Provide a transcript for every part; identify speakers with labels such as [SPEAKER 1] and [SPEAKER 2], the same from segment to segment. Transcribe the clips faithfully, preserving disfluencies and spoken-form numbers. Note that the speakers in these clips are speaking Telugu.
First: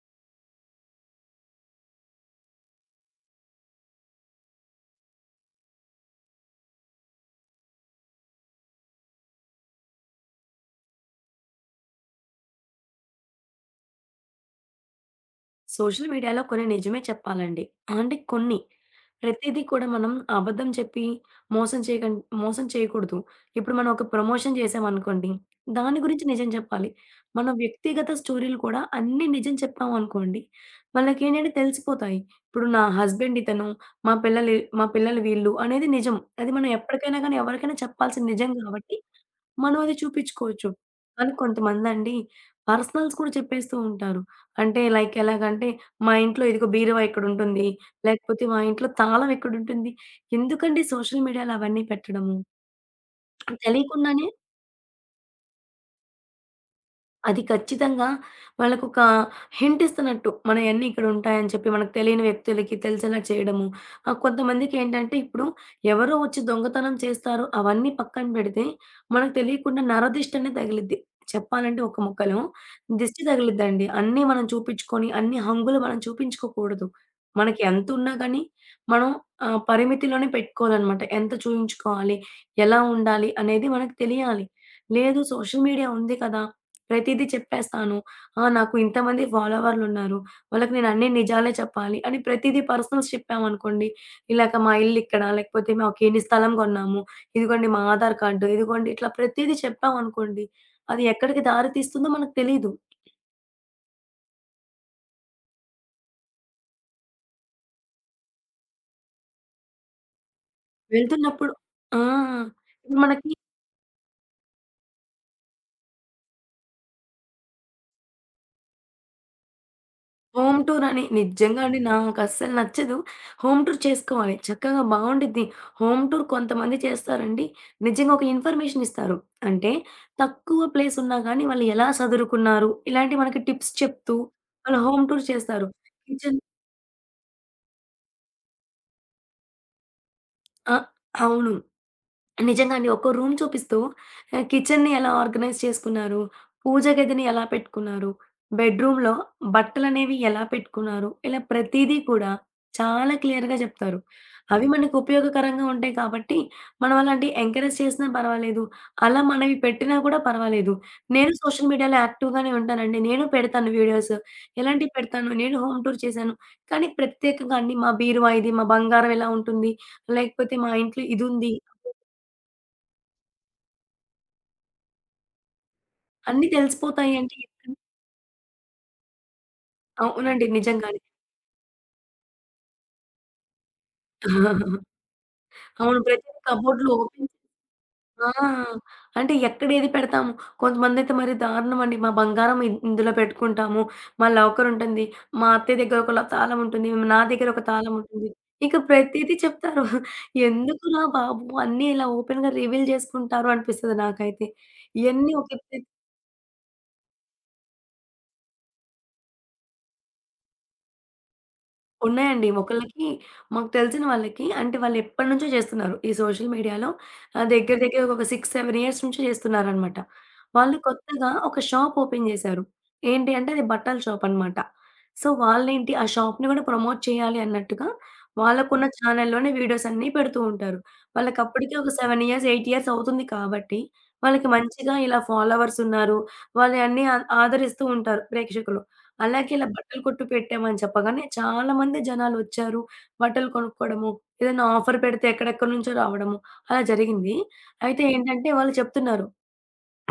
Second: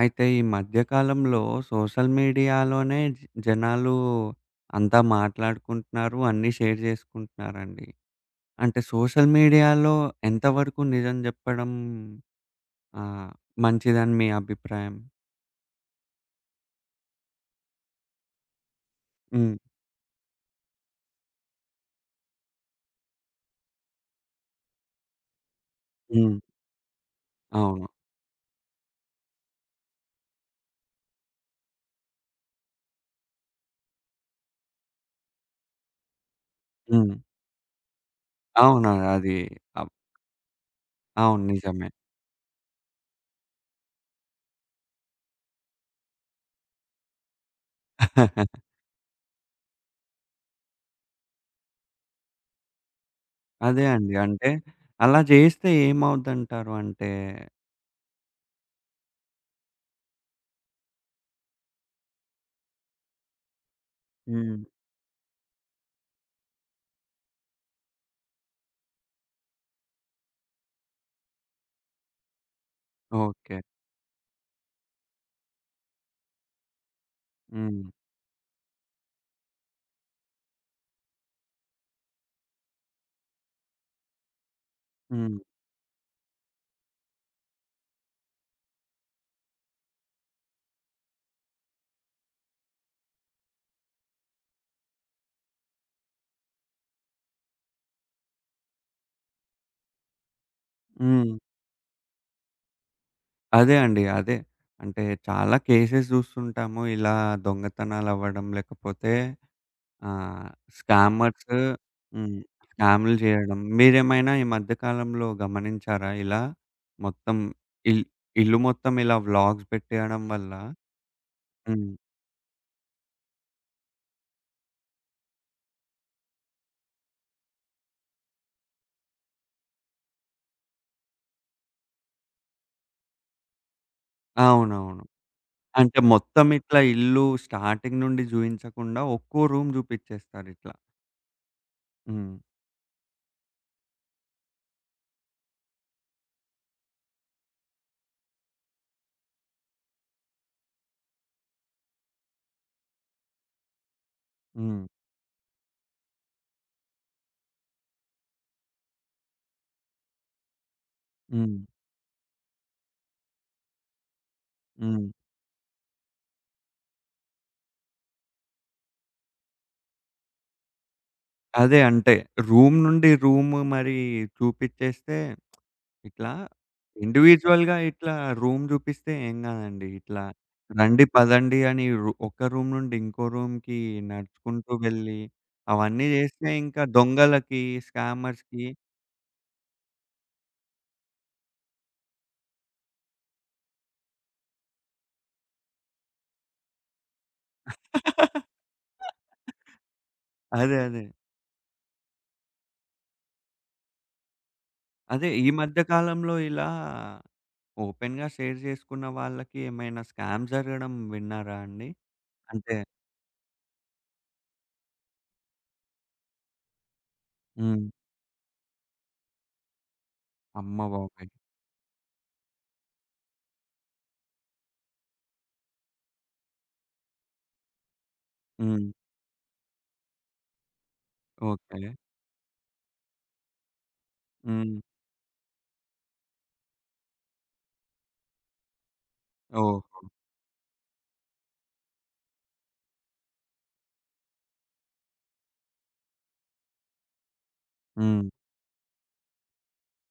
[SPEAKER 1] అయితే ఈ మధ్య కాలంలో సోషల్ మీడియాలోనే జ జనాలు అంతా మాట్లాడుకుంటున్నారు. అన్నీ షేర్ చేసుకుంటున్నారండి. అంటే సోషల్ మీడియాలో ఎంతవరకు నిజం జెప్పడం ఆహ్, మంచిదని మీ అభిప్రాయం?
[SPEAKER 2] సోషల్ మీడియాలో కొన్ని నిజమే చెప్పాలండి. అంటే కొన్ని.
[SPEAKER 1] హ్మ్.
[SPEAKER 2] ప్రతీదీ కూడా మనం అబద్ధం చెప్పి మోసం చేయకన్ మోసం చేయకూడదు. ఇప్పుడు మనం ఒక ప్రమోషన్ చేశామనుకోండి, దాని గురించి
[SPEAKER 1] హ్మ్.
[SPEAKER 2] నిజం చెప్పాలి. మన
[SPEAKER 1] అవును.
[SPEAKER 2] వ్యక్తిగత స్టోరీలు కూడా అన్నీ నిజం చెప్పామనుకోండి, వాళ్ళకేంటంటే తెలిసిపోతాయి. ఇప్పుడు నా హస్బెండ్ ఇతను, మా పిల్లలు మా పిల్లలు వీళ్ళు అనేది నిజం. అది మనం
[SPEAKER 1] హ్మ్.
[SPEAKER 2] ఎప్పటికైనా గానీ ఎవరికైనా చెప్పాల్సిన నిజం
[SPEAKER 1] అవును.
[SPEAKER 2] కాబట్టి
[SPEAKER 1] అది
[SPEAKER 2] మనం
[SPEAKER 1] అవ్
[SPEAKER 2] అది చూపిచ్చుకోవచ్చు. కానీ
[SPEAKER 1] అవును. నిజమే.
[SPEAKER 2] కొంతమందండి పర్సనల్స్ కూడా చెప్పేస్తూ ఉంటారు. అంటే లైక్ ఎలాగంటే, మా ఇంట్లో ఇదిగో బీరువా ఇక్కడుంటుంది. లేకపోతే మా ఇంట్లో తాళం ఇక్కడుంటుంది. ఎందుకండి సోషల్ మీడియాలో అవన్నీ పెట్టడము?
[SPEAKER 1] అదే అండి.
[SPEAKER 2] తెలియకుండానే
[SPEAKER 1] అంటే అలా జేస్తే ఏమవుద్దంటారు? అంటే
[SPEAKER 2] అది ఖచ్చితంగా వాళ్ళకొక హింట్ ఇస్తున్నట్టు. మనయన్నీ ఇక్కడుంటాయని చెప్పి మనకు తెలియని వ్యక్తులకి తెలిసేలా చేయడము. ఆహ్,
[SPEAKER 1] హ్మ్.
[SPEAKER 2] కొంతమందికేంటంటే ఇప్పుడు ఎవరో వచ్చి దొంగతనం చేస్తారు అవన్నీ పక్కన పెడితే, మనకు తెలియకుండా నరదిష్టనే తగిలిద్ది. చెప్పాలంటే ఒక ముక్కలో దిష్టి
[SPEAKER 1] ఓకే.
[SPEAKER 2] తగిలిద్దండి. అన్నీ మనం చూపించుకొని, అన్ని హంగులు మనం చూపించుకోకూడదు. మనకి
[SPEAKER 1] హ్మ్.
[SPEAKER 2] ఎంతున్నా గానీ, మనం ఆహ్, పరిమితిలోనే పెట్టుకోవాలనమాట. ఎంత చూయించుకోవాలి? ఎలా ఉండాలి? అనేది మనకు తెలియాలి. లేదు
[SPEAKER 1] హ్మ్.
[SPEAKER 2] సోషల్ మీడియా ఉంది కదా! ప్రతీదీ చెప్పేస్తాను. ఆ! నాకు ఇంతమంది ఫాలోవర్లున్నారు. వాళ్ళకి నేను అన్ని నిజాలే చెప్పాలి అని ప్రతీదీ పర్సనల్స్ చెప్పామనుకోండి, ఇలాగ మా ఇల్లిక్కడ, లేకపోతే మాకిన్ని స్థలం కొన్నాము, ఇదిగోండి మా ఆధార్ కార్డు, ఇదిగోండి ఇట్లా ప్రతీదీ చెప్పామనుకోండి, అది
[SPEAKER 1] హ్మ్.
[SPEAKER 2] ఎక్కడికి దారి తీస్తుందో మనకు తెలీదు.
[SPEAKER 1] అదే అండి. అదే. అంటే చాలా కేసెస్ జూస్తుంటాము. ఇలా దొంగతనాలవ్వడం లేకపోతే ఆహ్, స్కామర్స్
[SPEAKER 2] వెళ్తున్నప్పుడు ఆ!
[SPEAKER 1] హ్మ్.
[SPEAKER 2] ఇప్పుడు
[SPEAKER 1] స్కామ్‌లు
[SPEAKER 2] మనకి
[SPEAKER 1] జేయడం. మీరేమైనా ఈ మధ్య కాలంలో గమనించారా ఇలా? మొత్తం ఇల్ ఇల్లు మొత్తం ఇలా వ్లాగ్స్ పెట్టేయడం వల్ల
[SPEAKER 2] హోమ్ టూర్ అని నిజంగా అండి
[SPEAKER 1] హ్మ్.
[SPEAKER 2] నాకస్సలు నచ్చదు. హోమ్ టూర్ చేసుకోవాలి. చక్కగా బావుండిద్ది. హోమ్ టూర్ కొంతమంది చేస్తారండి. నిజంగా ఒక ఇన్ఫర్మేషన్ ఇస్తారు. అంటే తక్కువ ప్లేస్ ఉన్నా గానీ వాళ్ళు ఎలా సదురుకున్నారు? ఇలాంటివి మనకి టిప్స్ చెప్తూ వాళ్ళు
[SPEAKER 1] అవునవును.
[SPEAKER 2] హోమ్ టూర్ చేస్తారు.
[SPEAKER 1] అంటే
[SPEAKER 2] కిచెన్
[SPEAKER 1] మొత్తం ఇట్లా ఇల్లు స్టార్టింగ్ నుండి జూయించకుండా ఒక్కో రూమ్ జూపిచ్చేస్తారిట్లా.
[SPEAKER 2] ఆ! అవును.
[SPEAKER 1] హ్మ్.
[SPEAKER 2] నిజంగా అండి. ఒక్కో రూమ్ చూపిస్తూ ఆహ్, కిచెన్‌ని ఎలా ఆర్గనైజ్ చేసుకున్నారు, పూజ గదిని ఎలా పెట్టుకున్నారు, బెడ్‌రూమ్‌లో బట్టలనేవి ఎలా పెట్టుకున్నారు, ఇలా ప్రతీదీ కూడా చాలా క్లియర్‌గా చెప్తారు. అవి
[SPEAKER 1] హ్మ్.
[SPEAKER 2] మనకు ఉపయోగకరంగా ఉంటాయి కాబట్టి, మనం అలాంటివి ఎంకరేజ్ చేసినా పర్వాలేదు, అలా మనవి పెట్టినా కూడా పర్వాలేదు. నేను
[SPEAKER 1] హ్మ్.
[SPEAKER 2] సోషల్ మీడియాలో యాక్టివ్‌గానే ఉంటానండి. నేను పెడతాను వీడియోస్. ఎలాంటివి
[SPEAKER 1] హ్మ్.
[SPEAKER 2] పెడతాను, నేను హోమ్ టూర్ చేశాను. కానీ ప్రత్యేకంగా అండి మా బీరువా ఇది, మా బంగారం ఎలా ఉంటుంది, లేకపోతే మా ఇంట్లో ఇదుంది.
[SPEAKER 1] అదే అంటే రూమ్ నుండి రూమ్ మరి చూపిచ్చేస్తే ఇట్లా
[SPEAKER 2] అన్నీ తెలిసిపోతాయంటే ఎక్కడ
[SPEAKER 1] ఇండివిడ్యుయల్‌గా ఇట్లా రూమ్ చూపిస్తే ఏం కాదండి. ఇట్లా
[SPEAKER 2] అవునండి. నిజంగానే.
[SPEAKER 1] రండి, పదండి అని రు ఒక రూమ్ నుండి ఇంకో రూమ్‌కి నడుచుకుంటూ వెళ్ళి
[SPEAKER 2] అవును.
[SPEAKER 1] అవన్నీ
[SPEAKER 2] ప్రతి
[SPEAKER 1] చేస్తే ఇంకా
[SPEAKER 2] కబోర్డ్‌లు ఓపెన్
[SPEAKER 1] దొంగలకి,
[SPEAKER 2] ఆ!
[SPEAKER 1] స్కామర్స్‌కి
[SPEAKER 2] అంటే ఎక్కడేది పెడతాము. కొంతమందైతే మరి దారుణమండి. మా బంగారం ఇ ఇందులో పెట్టుకుంటాము. మా లాకర్ ఉంటుంది. మా అత్తయ్య దగ్గర ఒక ల తాళం ఉంటుంది. నా దగ్గర ఒక తాళం ఉంటుంది. ఇక ప్రతీది చెప్తారు.
[SPEAKER 1] అదే. అదే.
[SPEAKER 2] ఎందుకురా బాబు! అన్నీ ఇలా ఓపెన్‌గా రివీల్ చేసుకుంటారు అనిపిస్తది నాకైతే.
[SPEAKER 1] అదే
[SPEAKER 2] ఇయన్నీ
[SPEAKER 1] ఈ
[SPEAKER 2] ఒక ఎత్తు
[SPEAKER 1] మధ్య కాలంలో ఇలా ఓపెన్‌గా షేర్ చేసుకున్న వాళ్ళకి ఏమైనా స్కామ్ జరగడం విన్నారా అండి?
[SPEAKER 2] ఉన్నాయండి.
[SPEAKER 1] అంటే
[SPEAKER 2] ఒకళ్ళకి మాకు తెలిసిన వాళ్ళకి అంటే వాళ్ళెప్పటినుంచో చేస్తున్నారు. ఈ సోషల్ మీడియాలో ఆహ్, దగ్గర
[SPEAKER 1] హ్మ్.
[SPEAKER 2] దగ్గర ఒక ఆరు, ఏడు ఇయర్స్ నుంచి చేస్తున్నారనమాట. వాళ్ళు
[SPEAKER 1] అమ్మ
[SPEAKER 2] కొత్తగా
[SPEAKER 1] బాబోయ్!
[SPEAKER 2] ఒక షాప్ ఓపెన్ చేశారు. ఏంటి అంటే అది బట్టల షాప్ అనమాట. సో, వాళ్ళేంటి ఆ షాప్‌ని కూడా ప్రమోట్ చేయాలి అన్నట్టుగా వాళ్ళకున్న
[SPEAKER 1] హ్మ్.
[SPEAKER 2] ఛానెల్‌లోనే వీడియోస్ అన్నీ పెడుతూ ఉంటారు. వాళ్ళకప్పటికే ఒక
[SPEAKER 1] ఓకే.
[SPEAKER 2] ఏడు ఇయర్స్, ఎనిమిది ఇయర్స్ అవుతుంది కాబట్టి వాళ్ళకి
[SPEAKER 1] హ్మ్.
[SPEAKER 2] మంచిగా ఇలా ఫాలోవర్స్ ఉన్నారు. వాళ్ళయన్నీ ఆ ఆదరిస్తూ ఉంటారు ప్రేక్షకులు. అలాగే ఇలా బట్టల
[SPEAKER 1] ఓహో!
[SPEAKER 2] కొట్టు పెట్టామని చెప్పగానే చాలామంది జనాలొచ్చారు. బట్టలు కొనుక్కోవడము, ఏదైనా ఆఫర్ పెడితే ఎక్కడెక్కడి నుంచో రావడము అలా జరిగింది. అయితే
[SPEAKER 1] హ్మ్.
[SPEAKER 2] ఏంటంటే వాళ్ళు చెప్తున్నారు.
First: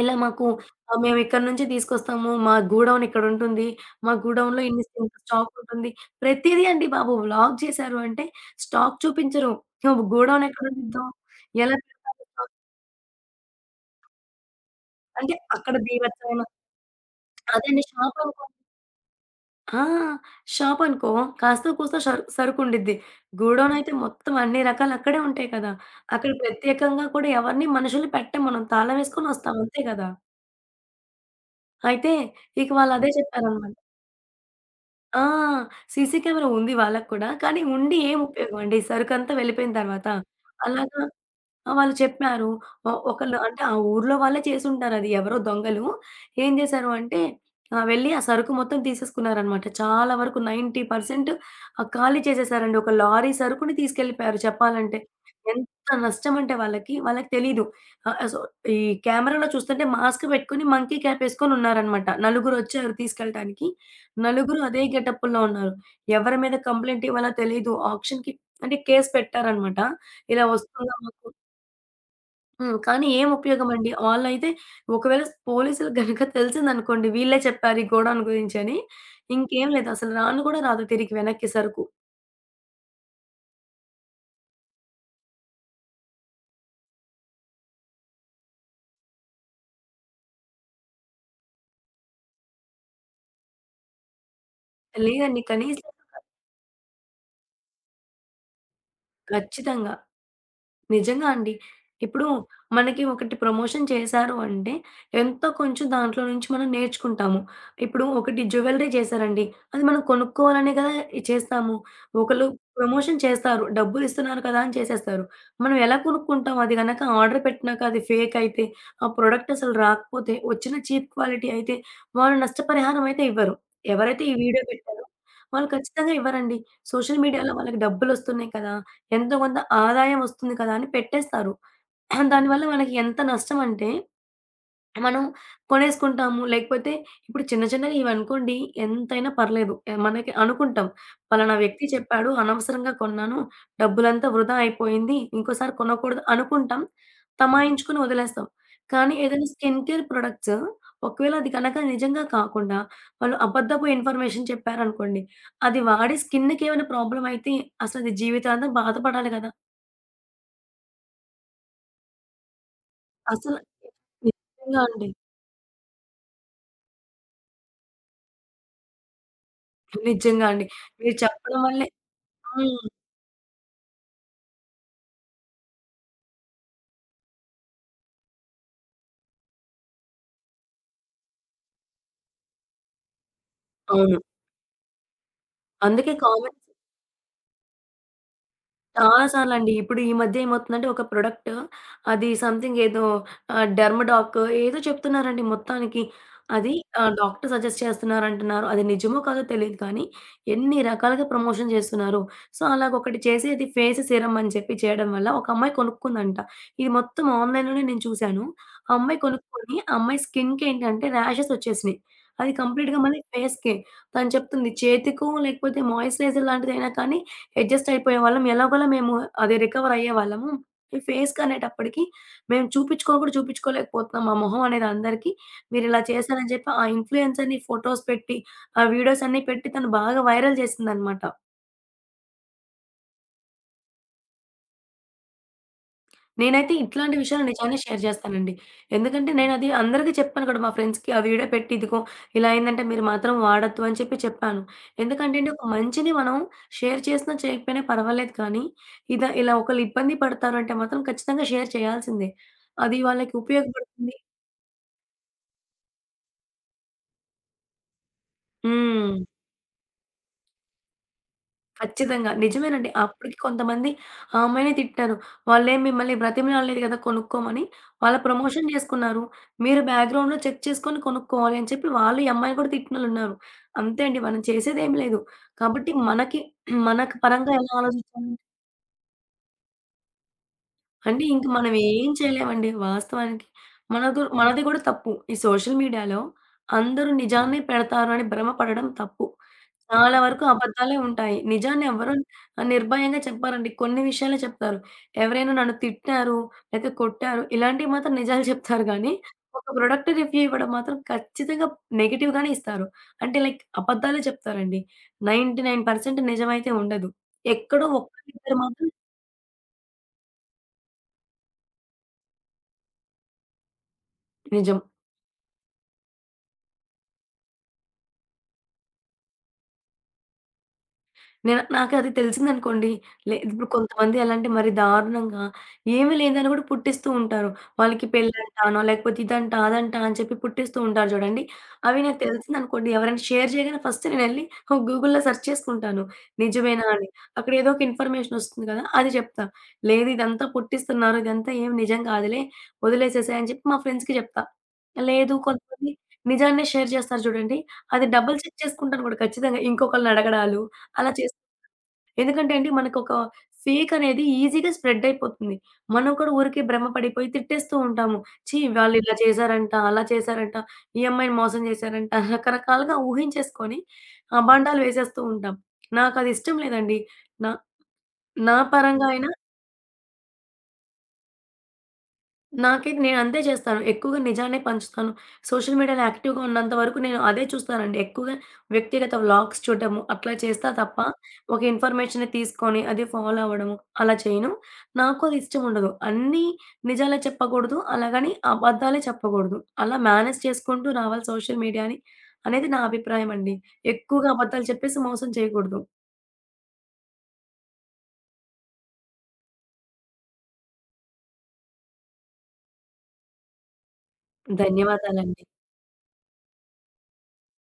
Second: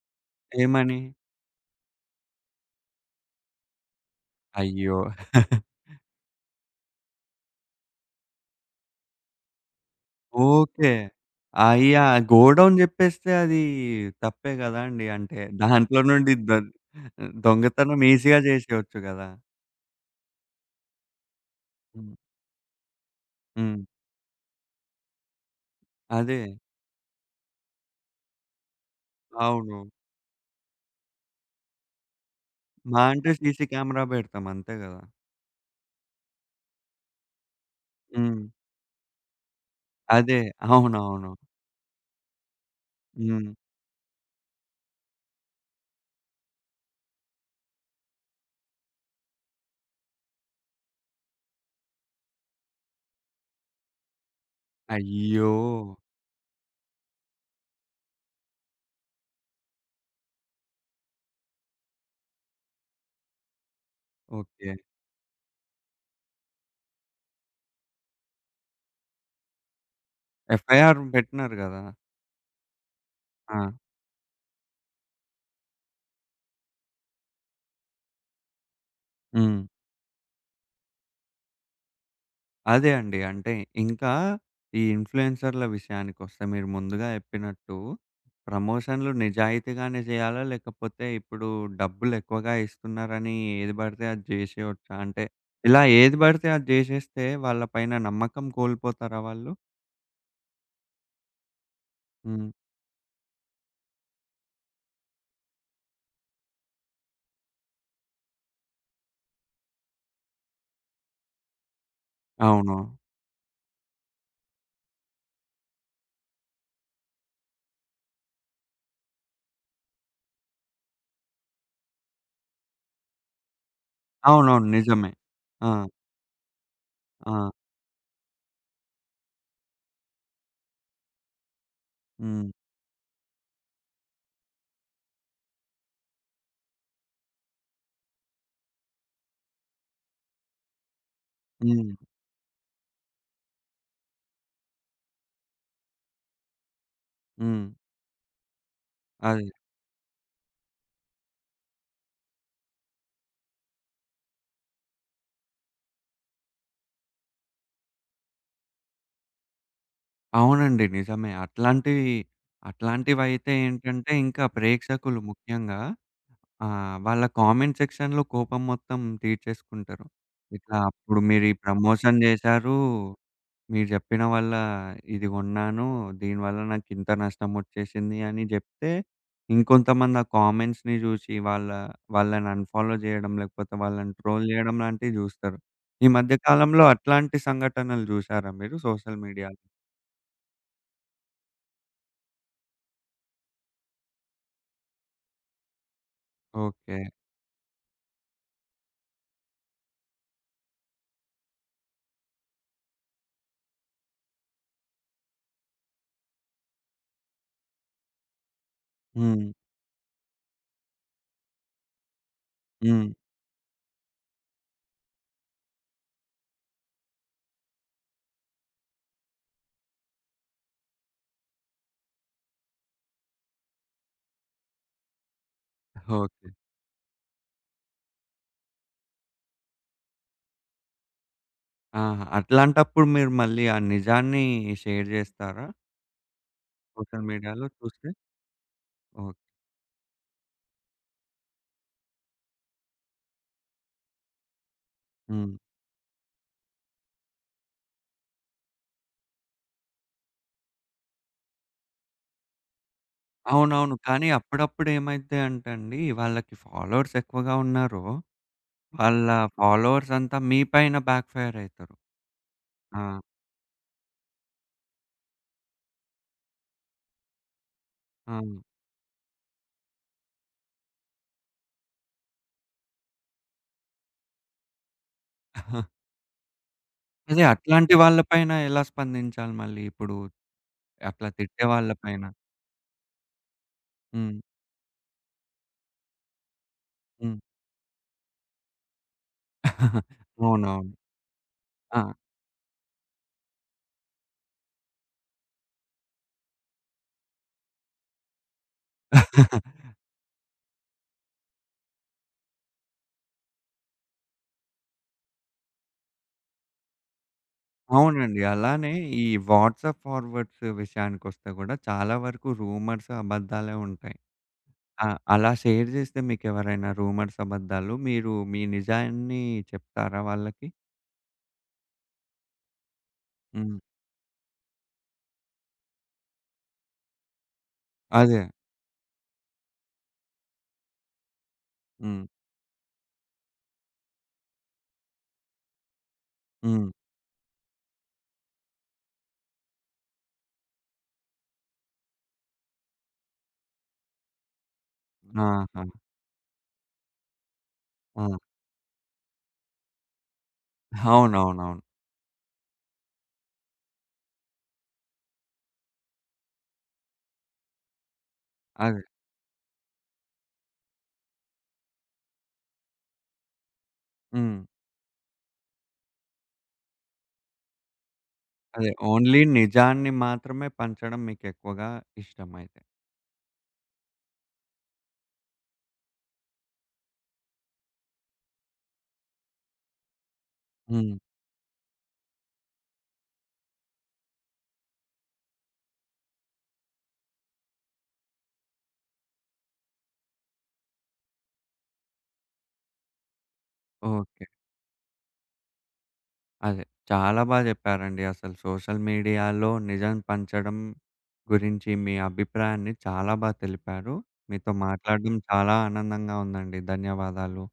[SPEAKER 2] ఇలా మాకు
[SPEAKER 1] ఏమని?
[SPEAKER 2] ఆహ్, మేము ఇక్కడి నుంచి తీసుకొస్తాము. మా గోడౌన్ ఇక్కడుంటుంది. మా గోడౌన్‌లో ఇన్ని
[SPEAKER 1] అయ్యో!
[SPEAKER 2] ఇంత స్టాక్ ఉంటుంది. ప్రతీదీ అండి బాబు వ్లాగ్ చేశారు అంటే స్టాక్ చూపించరు. గోడౌన్ ఎక్కడ
[SPEAKER 1] ఓకే.
[SPEAKER 2] ఉండిద్దో? ఎలా
[SPEAKER 1] అయ్యా!
[SPEAKER 2] పెడతారో స్టాక్.
[SPEAKER 1] గోడౌన్ జెప్పేస్తే అది తప్పే గదండీ.
[SPEAKER 2] అంటే
[SPEAKER 1] అంటే
[SPEAKER 2] అక్కడ
[SPEAKER 1] దాంట్లో నుండి
[SPEAKER 2] బీభత్సమైన
[SPEAKER 1] ద
[SPEAKER 2] అదండి
[SPEAKER 1] దొంగతనం ఈజీగా
[SPEAKER 2] షాపనుకో
[SPEAKER 1] జేసేయొచ్చు గదా!
[SPEAKER 2] ఆ! షాపనుకో కాస్తో కూస్తో
[SPEAKER 1] హ్మ్.
[SPEAKER 2] షర్ సరుకుండిద్ది. గూడౌన్
[SPEAKER 1] హ్మ్.
[SPEAKER 2] అయితే మొత్తం అన్ని రకాలు అక్కడే ఉంటాయి కదా! అక్కడ
[SPEAKER 1] అదే.
[SPEAKER 2] ప్రత్యేకంగా కూడా ఎవరిని మనుషుల్ని పెట్టం మనం. తాళం వేసుకొనొస్తాం
[SPEAKER 1] అవును.
[SPEAKER 2] అంతే గదా! అయితే ఇక
[SPEAKER 1] మా
[SPEAKER 2] వాళ్ళదే
[SPEAKER 1] అంటే సీ సీ
[SPEAKER 2] చెప్పారనమాట.
[SPEAKER 1] కెమెరా బెడతాం అంతే గదా!
[SPEAKER 2] ఆ! సీసీ కెమెరా ఉంది వాళ్ళకి కూడా. కానీ ఉండి ఏం హ్మ్.
[SPEAKER 1] హ్మ్.
[SPEAKER 2] ఉపయోగం అండి. సరుకంతా వెళ్ళిపోయిన తర్వాత.
[SPEAKER 1] అదే.
[SPEAKER 2] అలాగా
[SPEAKER 1] అవునవును.
[SPEAKER 2] ఆ! వాళ్ళు చెప్పారు. ఒ ఒకళ్ళు
[SPEAKER 1] హ్మ్.
[SPEAKER 2] అంటే ఆ ఊర్లో వాళ్ళే చేసుంటారు అది. ఎవరో దొంగలు ఏం చేశారు అంటే ఆహ్, వెళ్ళి ఆ సరుకు మొత్తం తీసేసుకున్నారనమాట. చాలా వరకు తొంభై శాతం ఆహ్, ఖాళీ చేసేసారండి. ఒక లారీ సరుకుని తీసుకెళ్ళిపోయారు చెప్పాలంటే.
[SPEAKER 1] అయ్యో!
[SPEAKER 2] ఎంత నష్టం అంటే వాళ్ళకి, వాళ్ళకి తెలీదు. ఆహ్, సో, ఈ కెమెరాలో చూస్తుంటే మాస్క్ పెట్టుకొని మంకీ క్యాప్ ఏసుకొని ఉన్నారనమాట. నలుగురొచ్చారు తీసుకెళ్ళటానికి. నలుగురు
[SPEAKER 1] ఓకే.
[SPEAKER 2] అదే గెటప్పుల్లో ఉన్నారు. ఎవరి మీద కంప్లెయింట్ ఇవ్వాలో తెలీదు. ఆక్షన్‌కి అంటే కేస్ పెట్టారనమాట. ఇలా వస్తుందా
[SPEAKER 1] ఎఫ్ ఐ ఆర్
[SPEAKER 2] మాకు?
[SPEAKER 1] బెట్టినారు గదా!
[SPEAKER 2] హ్మ్. కానీ ఏం
[SPEAKER 1] ఆ!
[SPEAKER 2] ఉపయోగమండి? ఆళ్ళైతే ఒకవేళ పోలీసులకు గనక తెలిసిందనుకోండి, వీళ్ళే చెప్పారు ఈ గోడౌన్ గురించని.
[SPEAKER 1] హ్మ్.
[SPEAKER 2] ఇంకేం లేదు. అసలు రాను కూడా రాదు తిరిగి వెనక్కి సరుకు.
[SPEAKER 1] అదే అండి. అంటే ఇంకా ఈ ఇన్‌ఫ్లుయెన్సర్‌ల విషయానికొస్తే మీరు ముందుగా చెప్పినట్టు ప్రమోషన్‌లు నిజాయితీగానే జేయాలా? లేకపోతే ఇప్పుడు డబ్బులెక్కువగా ఇస్తున్నారని ఏది బడితే అది జేసేయొచ్చా? అంటే
[SPEAKER 2] లేదండి.
[SPEAKER 1] ఇలా
[SPEAKER 2] కనీసం
[SPEAKER 1] ఏది బడితే అది జేసేస్తే వాళ్ళ పైన నమ్మకం కోల్పోతారా వాళ్ళు?
[SPEAKER 2] ఖచ్చితంగా. నిజంగా అండి. ఇప్పుడు
[SPEAKER 1] హ్మ్.
[SPEAKER 2] మనకి ఒకటి ప్రమోషన్ చేశారు అంటే, ఎంతో కొంచెం దాంట్లో నుంచి మనం నేర్చుకుంటాము. ఇప్పుడు ఒకటి జ్యువెల్లరీ చేశారండి. అది మనం కొనుక్కోవాలనే కదా ఇ- చేస్తాము. ఒకళ్ళు
[SPEAKER 1] అవును.
[SPEAKER 2] ప్రమోషన్ చేస్తారు. డబ్బులు ఇస్తున్నారు కదా అని చేసేస్తారు. మనం ఎలా కొనుక్కుంటాం? అది గనక ఆర్డర్ పెట్టినాక అది ఫేక్ అయితే, ఆ ప్రొడక్ట్ అసలు రాకపోతే, వచ్చిన చీప్ క్వాలిటీ అయితే, వాళ్ళు నష్టపరిహారం అయితే ఇవ్వరు. ఎవరైతే ఈ వీడియో
[SPEAKER 1] అవునవును.
[SPEAKER 2] పెట్టారో
[SPEAKER 1] నిజమే.
[SPEAKER 2] వాళ్ళు
[SPEAKER 1] ఆ!
[SPEAKER 2] ఖచ్చితంగా ఇవ్వరండి. సోషల్
[SPEAKER 1] ఆ!
[SPEAKER 2] మీడియాలో వాళ్ళకి డబ్బులొస్తున్నాయి కదా! ఎంతో కొంత ఆదాయం వస్తుంది కదా అని పెట్టేస్తారు.
[SPEAKER 1] హ్మ్.
[SPEAKER 2] దానివల్ల మనకి ఎంత నష్టమంటే, మనం కొనేసుకుంటాము. లేకపోతే ఇప్పుడు చిన్న చిన్నగా ఇవనుకోండి ఎంతైనా పర్లేదు. ఆహ్, మనకి అనుకుంటాం. పలానా వ్యక్తి
[SPEAKER 1] హ్మ్.
[SPEAKER 2] చెప్పాడు, అనవసరంగా కొన్నాను. డబ్బులంతా వృధా అయిపోయింది. ఇంకోసారి కొనకూడదు అనుకుంటాం.
[SPEAKER 1] హ్మ్.
[SPEAKER 2] తమాయించుకొని వదిలేస్తాం. కానీ
[SPEAKER 1] అదే.
[SPEAKER 2] ఏదైనా స్కిన్ కేర్ ప్రొడక్ట్స్ ఒకవేళ అది గనక నిజంగా కాకుండా, వాళ్ళు అబద్ధపు ఇన్ఫర్మేషన్ చెప్పారనుకోండి. అది వాడి స్కిన్‌కేమైనా ప్రాబ్లమ్ అయితే అసలది జీవితాంతం బాధపడాలి కదా!
[SPEAKER 1] అవునండి. నిజమే. అట్లాంటివి అట్లాంటివైతే
[SPEAKER 2] అసలు
[SPEAKER 1] ఏంటంటే ఇంకా
[SPEAKER 2] నిజంగా అండి.
[SPEAKER 1] ప్రేక్షకులు ముఖ్యంగా ఆ! వాళ్ళ కామెంట్ సెక్షన్‌లో కోపం మొత్తం తీర్చేసుకుంటారు.
[SPEAKER 2] నిజంగా అండి.
[SPEAKER 1] ఇట్లా
[SPEAKER 2] మీరు
[SPEAKER 1] అప్పుడు మీరు ఈ
[SPEAKER 2] చెప్పడం వల్లే
[SPEAKER 1] ప్రమోషన్ చేశారు.
[SPEAKER 2] హ్మ్.
[SPEAKER 1] మీరు చెప్పిన వల్ల ఇది కొన్నాను. దీనివల్ల నాకింత నష్టమొచ్చేసింది అని జెప్తే, ఇంకొంతమంది ఆ కామెంట్స్‌ని జూసి వాళ్ళ వాళ్ళని అన్‌ఫాలో జేయడం, లేకపోతే వాళ్ళని
[SPEAKER 2] అవును.
[SPEAKER 1] ట్రోల్ జేయడం లాంటివి జూస్తారు. ఈ
[SPEAKER 2] అందుకే
[SPEAKER 1] మధ్య
[SPEAKER 2] కామె
[SPEAKER 1] కాలంలో అట్లాంటి సంఘటనలు జూసారా మీరు సోషల్
[SPEAKER 2] చాలా
[SPEAKER 1] మీడియాలో?
[SPEAKER 2] సార్లండి. ఇప్పుడు ఈ మధ్య ఏమవుతుందంటే ఒక ప్రొడక్ట్ అది సంథింగ్ ఏదో ఆహ్, డెర్మడాక్ ఏదో చెప్తున్నారండి మొత్తానికి. అది
[SPEAKER 1] ఓకే.
[SPEAKER 2] ఆహ్, డాక్టర్ సజెస్ట్ చేస్తున్నారంటున్నారు. అది నిజమో కాదో తెలీదు కానీ ఎన్ని రకాలుగా ప్రమోషన్ చేస్తున్నారు. సో, అలాగొకటి చేసి అది ఫేస్ సీరమ్ అని చెప్పి చేయడం వల్ల ఒక అమ్మాయి కొనుక్కుందంట. ఇది మొత్తం ఆన్‌లైన్‌లోనే నేను చూశాను. ఆ అమ్మాయి
[SPEAKER 1] హ్మ్.
[SPEAKER 2] కొనుక్కొని ఆ అమ్మాయి స్కిన్‌కి ఏంటంటే రాషెస్ వచ్చేసినాయి. అది కంప్లీట్‌గా
[SPEAKER 1] హ్మ్.
[SPEAKER 2] మళ్ళీ ఫేస్‌కే. తను చెప్తుంది చేతికో లేకపోతే మాయిశ్చరైజర్ లాంటిదైనా కానీ అడ్జస్ట్ అయిపోయేవాళ్ళం. ఎలాగోలా మేము అది రికవర్ అయ్యేవాళ్ళము. ఈ ఫేస్‌కి అనేటప్పటికి మేము చూపించుకోను కూడా చూపించుకోలేకపోతున్నాం. మా మొహం అనేది అందరికి. మీరిలా
[SPEAKER 1] ఓకే.
[SPEAKER 2] చేశారని చెప్పి ఆ ఇన్‌ఫ్లుయెన్సర్‌ని ఫోటోస్ పెట్టి, ఆ వీడియోస్ అన్నీ పెట్టి తను బాగా వైరల్ చేసిందనమాట.
[SPEAKER 1] ఆహా! అట్లాంటప్పుడు మీరు మళ్ళీ ఆ నిజాన్ని షేర్ జేస్తారా?
[SPEAKER 2] నేనైతే ఇట్లాంటి
[SPEAKER 1] సోషల్
[SPEAKER 2] విషయాలు
[SPEAKER 1] మీడియాలో
[SPEAKER 2] నిజంగానే షేర్
[SPEAKER 1] చూస్తే
[SPEAKER 2] చేస్తానండి. ఎందుకంటే
[SPEAKER 1] ఓకే.
[SPEAKER 2] నేనది అందరికీ చెప్పాను కూడా మా ఫ్రెండ్స్‌కి ఆ వీడియో పెట్టి ఇదిగో ఇలా అయిందంటే మీరు మాత్రం వాడొద్దు అని చెప్పి చెప్పాను. ఎందుకంటే అండి
[SPEAKER 1] హ్మ్.
[SPEAKER 2] ఒక మంచిని మనం షేర్ చేసినా చేయకపోయినా పర్వాలేదు కానీ ఇద ఇలా ఒకళ్ళు ఇబ్బంది పడతారు అంటే మాత్రం ఖచ్చితంగా షేర్ చేయాల్సిందే. అది వాళ్ళకి
[SPEAKER 1] అవునవును.
[SPEAKER 2] ఉపయోగపడుతుంది.
[SPEAKER 1] కానీ అప్పుడప్పుడు ఏమైద్ది అంటే అండి, వాళ్ళకి ఫాలోవర్స్ ఎక్కువగా ఉన్నారో,
[SPEAKER 2] హ్మ్.
[SPEAKER 1] వాళ్ళ ఫాలోవర్స్ అంతా మీ పైన బ్యాక్ ఫైర్ అయితరు.
[SPEAKER 2] ఖచ్చితంగా. నిజమేనండి.
[SPEAKER 1] ఆ!
[SPEAKER 2] అప్పటికి కొంతమంది ఆ అమ్మాయినే తిట్టారు. వాళ్ళేం మిమ్మల్ని బ్రతిమలాడలేదు కదా కొనుక్కోమని. వాళ్ళ
[SPEAKER 1] ఆ!
[SPEAKER 2] ప్రమోషన్ చేసుకున్నారు. మీరు బ్యాక్‌గ్రౌండ్‌లో చెక్ చేసుకొని కొనుక్కోవాలి అని చెప్పి వాళ్ళు ఈ అమ్మాయిని కూడా తిట్టినోళ్ళున్నారు. అంతే అండి. మనం చేసేదేం లేదు. కాబట్టి మనకి మన
[SPEAKER 1] అదే
[SPEAKER 2] పరంగా ఎలా
[SPEAKER 1] అట్లాంటి వాళ్ళ
[SPEAKER 2] ఆలోచించాలి?
[SPEAKER 1] పైన ఎలా స్పందించాలి మళ్ళీ ఇప్పుడు?
[SPEAKER 2] అంటే
[SPEAKER 1] అట్లా
[SPEAKER 2] ఇంక
[SPEAKER 1] తిట్టే
[SPEAKER 2] మనం
[SPEAKER 1] వాళ్ళ
[SPEAKER 2] ఏం
[SPEAKER 1] పైన?
[SPEAKER 2] చేయలేమండి వాస్తవానికి. మనదు
[SPEAKER 1] హ్మ్.
[SPEAKER 2] మనది గూడా తప్పు. ఈ సోషల్ మీడియాలో అందరూ
[SPEAKER 1] హ్మ్.
[SPEAKER 2] నిజాన్ని పెడతారు అని భ్రమ పడడం తప్పు. చాలా వరకు
[SPEAKER 1] అవునవును.
[SPEAKER 2] అబద్ధాలే ఉంటాయి. నిజాన్ని
[SPEAKER 1] ఆ!
[SPEAKER 2] ఎవ్వరు ఆహ్, నిర్భయంగా చెప్పారండి. కొన్ని విషయాలే చెప్తారు. ఎవరైనా నన్ను తిట్టారు, లేతే కొట్టారు ఇలాంటివి మాత్రం నిజాలు చెప్తారు గానీ, ఒక ప్రొడక్ట్ రివ్యూ ఇవ్వడం మాత్రం ఖచ్చితంగా నెగెటివ్ గానే ఇస్తారు. అంటే లైక్ అబద్ధాలే చెప్తారండి. తొంభై తొమ్మిది శాతం నిజమైతే ఉండదు. ఎక్కడో
[SPEAKER 1] అవునండి.
[SPEAKER 2] ఒక్కరిద్దరు మాత్రం
[SPEAKER 1] అలానే ఈ వాట్సాప్ ఫార్వర్డ్స్ విషయానికొస్తే గూడా చాలా వరకు రూమర్స్, అబద్దాలే ఉంటాయి.
[SPEAKER 2] నిజం.
[SPEAKER 1] ఆ! అలా షేర్ జేస్తే మీకెవరైనా రూమర్స్, అబద్ధాలు మీరు మీ నిజాన్ని చెప్తారా వాళ్ళకి?
[SPEAKER 2] నేను నాకది తెలిసిందనుకోండి, లే ఇప్పుడు
[SPEAKER 1] హ్మ్.
[SPEAKER 2] కొంతమంది ఎలా అంటే మరి దారుణంగా ఏమీ లేదని గూడా పుట్టిస్తూ ఉంటారు. వాళ్ళకి
[SPEAKER 1] అదే.
[SPEAKER 2] పెళ్ళంటానో, లేకపోతే ఇదంట, అదంట అని చెప్పి పుట్టిస్తూ ఉంటారు జూడండి. అవి నాకు
[SPEAKER 1] హ్మ్.
[SPEAKER 2] తెలిసిందనుకోండి, ఎవరైనా షేర్ చేయగానే ఫస్ట్ నేనెళ్ళి ఓహ్! గూగుల్‌లో సెర్చ్ చేసుకుంటాను. నిజమేనా
[SPEAKER 1] హ్మ్.
[SPEAKER 2] అని. అక్కడ ఏదో ఒక ఇన్ఫర్మేషన్ ఒస్తుంది గదా! అది చెప్తా. లేదు ఇదంతా పుట్టిస్తున్నారు, ఇదంతా ఏమి నిజం కాదులే, వదిలేసేసేయి అని చెప్పి మా ఫ్రెండ్స్‌కి జెప్తా. లేదు
[SPEAKER 1] ఆహా!
[SPEAKER 2] కొంతమంది నిజాన్నే షేర్ చేస్తారు జూడండి, అది
[SPEAKER 1] ఆ!
[SPEAKER 2] డబుల్ చెక్ చేసుకుంటాను గూడా ఖచ్చితంగా. ఇంకొకళ్ళని అడగడాలు అలా చేస్
[SPEAKER 1] అవునవునవును.
[SPEAKER 2] ఎందుకంటే అండి మనకొక ఫేక్ అనేది ఈజీగా స్ప్రెడ్ అయిపోతుంది. మనం కూడా ఊరికే భ్రమ పడిపోయి తిట్టేస్తూ ఉంటాము. ఛీ! వాళ్ళు
[SPEAKER 1] అదే.
[SPEAKER 2] ఇలా చేశారంట, అలా చేశారంట, ఈ అమ్మాయిని మోసం చేశారంట రకరకాలుగా ఊహించేసుకొని
[SPEAKER 1] హ్మ్.
[SPEAKER 2] అబాండాలు వేసేస్తూ ఉంటాం. నాకది ఇష్టం లేదండి. నా నా
[SPEAKER 1] అదే.
[SPEAKER 2] పరంగా అయినా
[SPEAKER 1] ఓన్లీ నిజాన్ని మాత్రమే పంచడం మీకెక్కువగా ఇష్టమైతే.
[SPEAKER 2] నాకైతే నేను అంతే చేస్తాను. ఎక్కువగా నిజాన్నే పంచుతాను. సోషల్ మీడియాలో యాక్టివ్‌గా ఉన్నంత వరకు నేను అదే చూస్తానండి. ఎక్కువగా వ్యక్తిగత వ్లాగ్స్ చూడడము అట్లా చేస్తా తప్ప,
[SPEAKER 1] హ్మ్.
[SPEAKER 2] ఒక ఇన్ఫర్మేషన్‌ని తీసుకొని అది ఫాలో అవ్వడము అలా చేయను. నాకు అది ఇష్టం ఉండదు. అన్నీ నిజాలే చెప్పకూడదు. అలాగని అబద్ధాలే చెప్పకూడదు. అలా మేనేజ్ చేసుకుంటూ రావాలి సోషల్ మీడియాని అనేది నా అభిప్రాయం అండి. ఎక్కువగా
[SPEAKER 1] ఓకే.
[SPEAKER 2] అబద్ధాలు చెప్పేసి మోసం చేయకూడదు.
[SPEAKER 1] అదే. చాలా బా జెప్పారండి. అసలు సోషల్ మీడియాలో నిజం పంచడం గురించి మీ అభిప్రాయాన్ని చాలా బా తెలిపారు. మీతో మాట్లాడడం
[SPEAKER 2] ధన్యవాదాలండి.
[SPEAKER 1] చాలా ఆనందంగా ఉందండి. ధన్యవాదాలు.